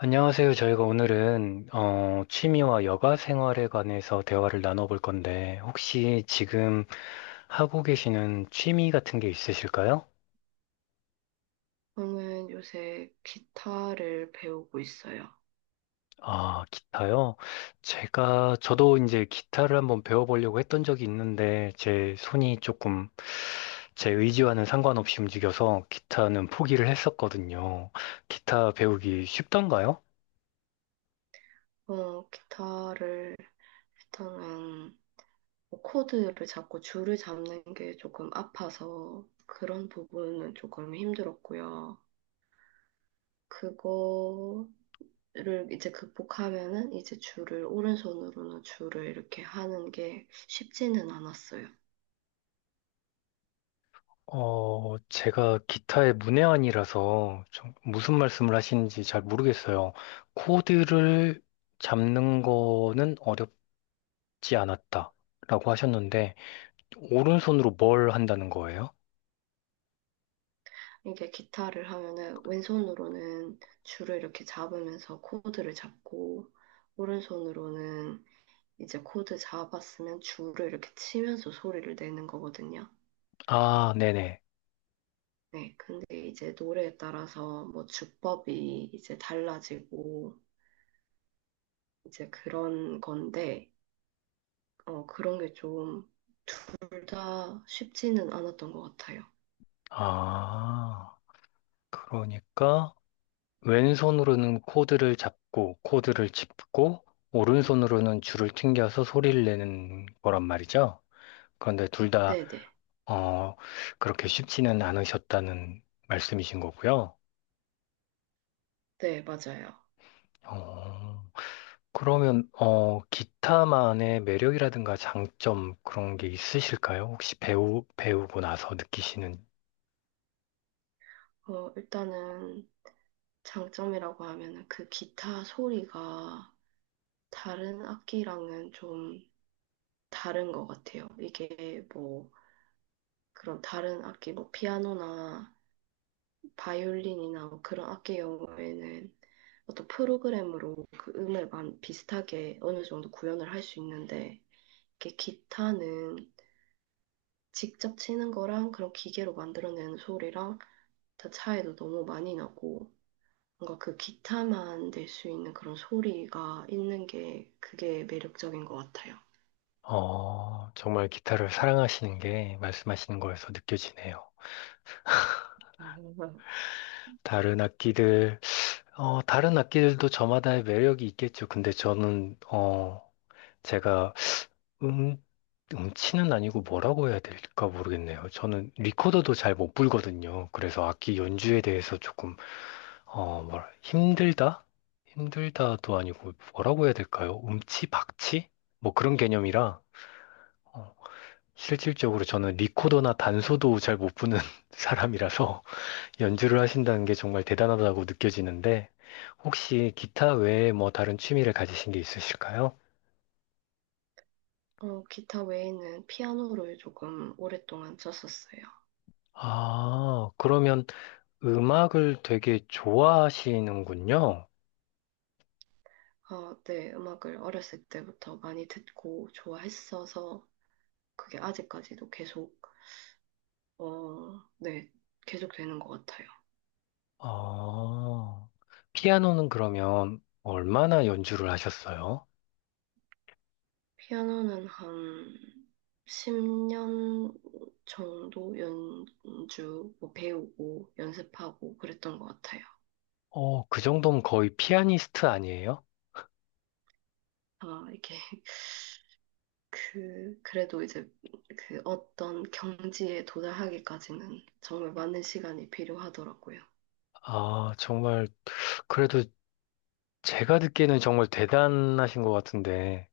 안녕하세요. 저희가 오늘은 취미와 여가 생활에 관해서 대화를 나눠볼 건데, 혹시 지금 하고 계시는 취미 같은 게 있으실까요? 저는 요새 기타를 배우고 있어요. 아, 기타요? 저도 이제 기타를 한번 배워보려고 했던 적이 있는데, 제 손이 조금 제 의지와는 상관없이 움직여서 기타는 포기를 했었거든요. 기타 배우기 쉽던가요? 기타를 일단은 뭐 코드를 잡고 줄을 잡는 게 조금 아파서 그런 부분은 조금 힘들었고요. 그거를 이제 극복하면은 이제 줄을 오른손으로는 줄을 이렇게 하는 게 쉽지는 않았어요. 제가 기타의 문외한이라서 좀 무슨 말씀을 하시는지 잘 모르겠어요. 코드를 잡는 거는 어렵지 않았다라고 하셨는데, 오른손으로 뭘 한다는 거예요? 이게 기타를 하면은 왼손으로는 줄을 이렇게 잡으면서 코드를 잡고 오른손으로는 이제 코드 자바 쓰면 줄을 이렇게 치면서 소리를 내는 거거든요. 아, 네네. 네, 근데 이제 노래에 따라서 뭐 주법이 이제 달라지고 이제 그런 건데, 그런 게 좀 둘 다 쉽지는 않았던 것 같아요. 아, 그러니까 왼손으로는 코드를 잡고, 코드를 짚고, 오른손으로는 줄을 튕겨서 소리를 내는 거란 말이죠. 그런데 둘다 네네. 네, 어, 그렇게 쉽지는 않으셨다는 말씀이신 거고요. 네, 맞아요. 어, 그러면, 기타만의 매력이라든가 장점 그런 게 있으실까요? 혹시 배우고 나서 느끼시는, 일단은 장점이라고 하면은 그 기타 소리가 다른 악기랑은 좀 다른 것 같아요. 이게 뭐 그런 다른 악기, 뭐 피아노나 바이올린이나 그런 악기 경우에는 어떤 프로그램으로 그 음을 비슷하게 어느 정도 구현을 할 수 있는데 이렇게 기타는 직접 치는 거랑 그런 기계로 만들어내는 소리랑 다 차이도 너무 많이 나고 뭔가 그 기타만 낼 수 있는 그런 소리가 있는 게 그게 매력적인 것 같아요. 어, 정말 기타를 사랑하시는 게 말씀하시는 거에서 느껴지네요. 음. 다른 악기들, 어, 다른 악기들도 저마다의 매력이 있겠죠. 근데 저는, 어, 제가 음, 음치는 아니고 뭐라고 해야 될까 모르겠네요. 저는 리코더도 잘 못 불거든요. 그래서 악기 연주에 대해서 조금, 어, 뭐라, 힘들다? 힘들다도 아니고 뭐라고 해야 될까요? 음치, 박치? 뭐 그런 개념이라, 어, 실질적으로 저는 리코더나 단소도 잘 못 부는 사람이라서 연주를 하신다는 게 정말 대단하다고 느껴지는데, 혹시 기타 외에 뭐 다른 취미를 가지신 게 있으실까요? 어, 기타 외에는 피아노를 조금 오랫동안 쳤었어요. 아, 그러면 음악을 되게 좋아하시는군요. 어, 네, 음악을 어렸을 때부터 많이 듣고 좋아했어서 그게 아직까지도 계속, 어, 네, 계속 되는 것 같아요. 아, 피아노는 그러면 얼마나 연주를 하셨어요? 피아노는 한 10년 정도 연주, 뭐 배우고 연습하고 그랬던 것 같아요. 어, 그 정도면 거의 피아니스트 아니에요? 아, 이게 그래도 이제 그 어떤 경지에 도달하기까지는 정말 많은 시간이 필요하더라고요. 아, 정말, 그래도 제가 듣기에는 정말 대단하신 것 같은데,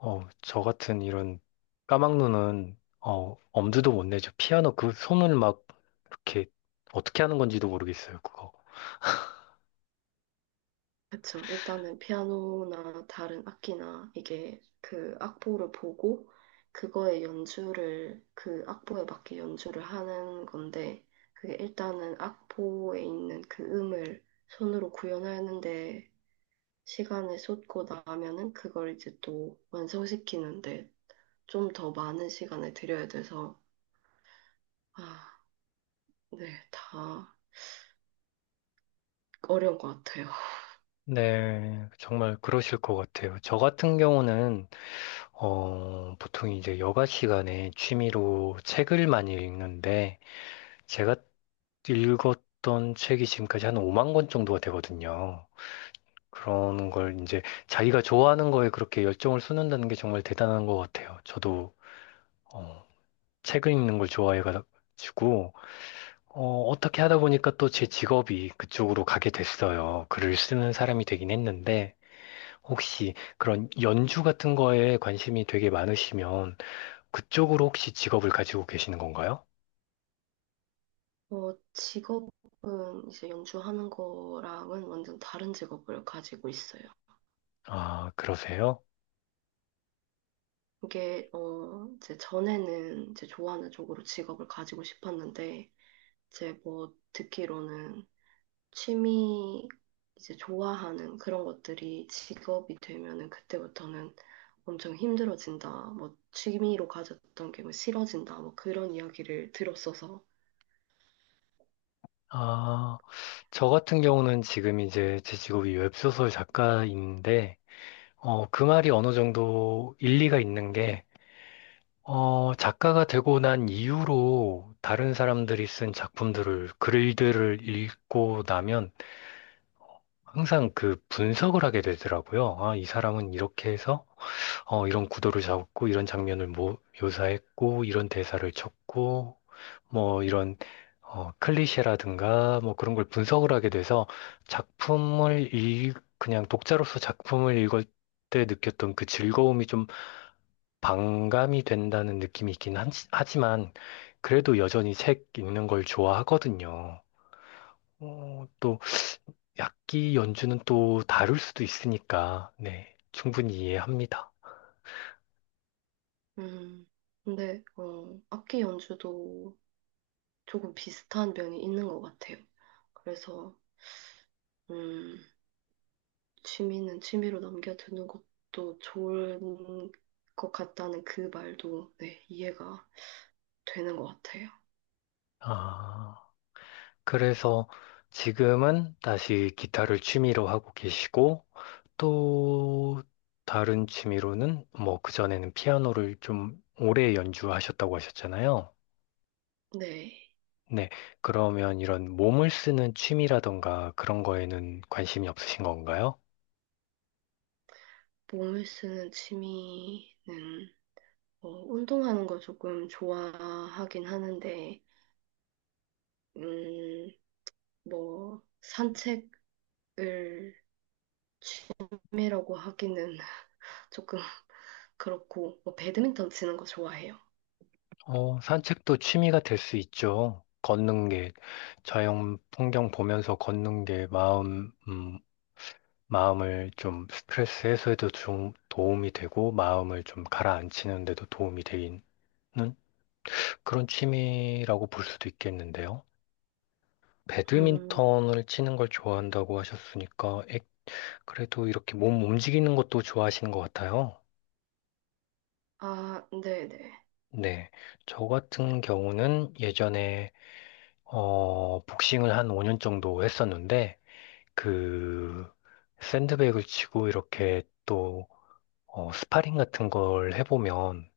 어, 저 같은 이런 까막눈은, 어, 엄두도 못 내죠. 피아노 그 손을 막, 이렇게, 어떻게 하는 건지도 모르겠어요, 그거. 그쵸. 일단은 피아노나 다른 악기나 이게 그 악보를 보고 그거의 연주를 그 악보에 맞게 연주를 하는 건데 그게 일단은 악보에 있는 그 음을 손으로 구현하는데 시간을 쏟고 나면은 그걸 이제 또 완성시키는데 좀 더 많은 시간을 들여야 돼서 아, 네, 다 어려운 것 같아요. 네, 정말 그러실 것 같아요. 저 같은 경우는, 보통 이제 여가 시간에 취미로 책을 많이 읽는데, 제가 읽었던 책이 지금까지 한 5만 권 정도가 되거든요. 그런 걸 이제 자기가 좋아하는 거에 그렇게 열정을 쏟는다는 게 정말 대단한 것 같아요. 저도, 어, 책을 읽는 걸 좋아해가지고, 어떻게 하다 보니까 또 제 직업이 그쪽으로 가게 됐어요. 글을 쓰는 사람이 되긴 했는데, 혹시 그런 연주 같은 거에 관심이 되게 많으시면, 그쪽으로 혹시 직업을 가지고 계시는 건가요? 직업은 이제 연주하는 거랑은 완전 다른 직업을 가지고 있어요. 아, 그러세요? 이제 전에는 이제 좋아하는 쪽으로 직업을 가지고 싶었는데, 이제 뭐 듣기로는 취미, 이제 좋아하는 그런 것들이 직업이 되면은 그때부터는 엄청 힘들어진다. 뭐 취미로 가졌던 게 뭐 싫어진다. 뭐 그런 이야기를 들었어서. 아, 저 같은 경우는 지금 이제 제 직업이 웹소설 작가인데, 어, 그 말이 어느 정도 일리가 있는 게, 어, 작가가 되고 난 이후로 다른 사람들이 쓴 글들을 읽고 나면 항상 그 분석을 하게 되더라고요. 아, 이 사람은 이렇게 해서, 어, 이런 구도를 잡고, 이런 장면을 묘사했고, 이런 대사를 쳤고, 뭐 이런 어, 클리셰라든가 뭐 그런 걸 분석을 하게 돼서 그냥 독자로서 작품을 읽을 때 느꼈던 그 즐거움이 좀 반감이 된다는 느낌이 있긴 하지만 그래도 여전히 책 읽는 걸 좋아하거든요. 어, 또 악기 연주는 또 다를 수도 있으니까 네, 충분히 이해합니다. 음, 근데, 악기 연주도 조금 비슷한 면이 있는 것 같아요. 그래서, 음, 취미는 취미로 넘겨두는 것도 좋은 것 같다는 그 말도, 네, 이해가 되는 것 같아요. 아, 그래서 지금은 다시 기타를 취미로 하고 계시고, 또 다른 취미로는 뭐 그전에는 피아노를 좀 오래 연주하셨다고 하셨잖아요. 네, 네. 그러면 이런 몸을 쓰는 취미라던가 그런 거에는 관심이 없으신 건가요? 몸을 쓰는 취미는, 운동하는 거 조금 좋아하긴 하는데, 음, 뭐, 산책을 취미라고 하기는 조금 그렇고, 뭐, 배드민턴 치는 거 좋아해요. 어, 산책도 취미가 될 수 있죠. 걷는 게, 자연 풍경 보면서 걷는 게 마음을 좀 스트레스 해소에도 좀 도움이 되고 마음을 좀 가라앉히는 데도 도움이 되는 그런 취미라고 볼 수도 있겠는데요. 음, 배드민턴을 치는 걸 좋아한다고 하셨으니까 에, 그래도 이렇게 몸 움직이는 것도 좋아하시는 것 같아요. 아, 네네. 네. 저 같은 경우는 예전에 복싱을 한 5년 정도 했었는데 그 샌드백을 치고 이렇게 또 스파링 같은 걸 해보면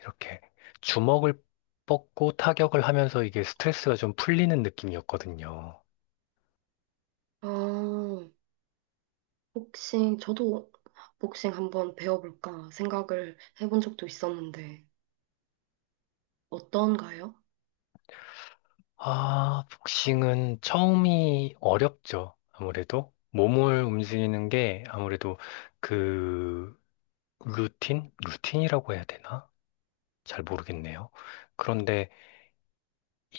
이렇게 주먹을 뻗고 타격을 하면서 이게 스트레스가 좀 풀리는 느낌이었거든요. 어, 복싱, 저도 복싱 한번 배워볼까 생각을 해본 적도 있었는데, 어떤가요? 아, 복싱은 처음이 어렵죠. 아무래도 몸을 움직이는 게 아무래도 그 루틴? 루틴이라고 해야 되나? 잘 모르겠네요. 그런데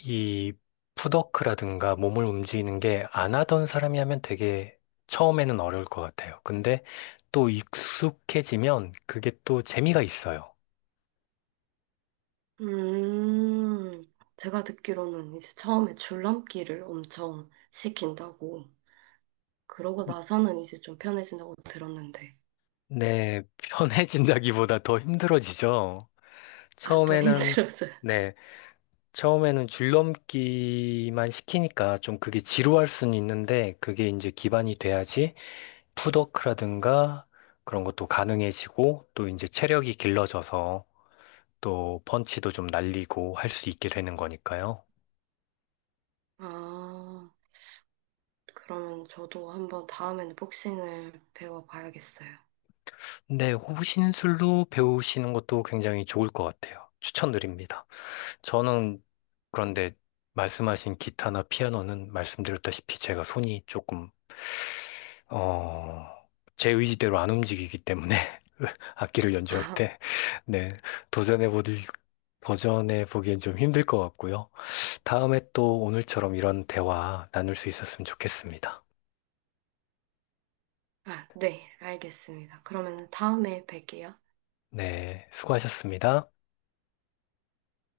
이 푸더크라든가 몸을 움직이는 게 안 하던 사람이 하면 되게 처음에는 어려울 것 같아요. 근데 또 익숙해지면 그게 또 재미가 있어요. 음, 제가 듣기로는 이제 처음에 줄넘기를 엄청 시킨다고, 그러고 나서는 이제 좀 편해진다고 들었는데, 네, 편해진다기보다 더 힘들어지죠. 아, 더 처음에는, 힘들어져요. 네, 처음에는 줄넘기만 시키니까 좀 그게 지루할 수는 있는데 그게 이제 기반이 돼야지 푸더크라든가 그런 것도 가능해지고 또 이제 체력이 길러져서 또 펀치도 좀 날리고 할 수 있게 되는 거니까요. 아, 그러면 저도 한번 다음에는 복싱을 배워봐야겠어요. 근데 호신술로 배우시는 것도 굉장히 좋을 것 같아요. 추천드립니다. 저는 그런데 말씀하신 기타나 피아노는 말씀드렸다시피 제가 손이 조금 어, 제 의지대로 안 움직이기 때문에 악기를 연주할 아, 때 네, 도전해 보들 도전해 보기엔 좀 힘들 것 같고요. 다음에 또 오늘처럼 이런 대화 나눌 수 있었으면 좋겠습니다. 아, 네, 알겠습니다. 그러면 다음에 뵐게요. 네, 수고하셨습니다.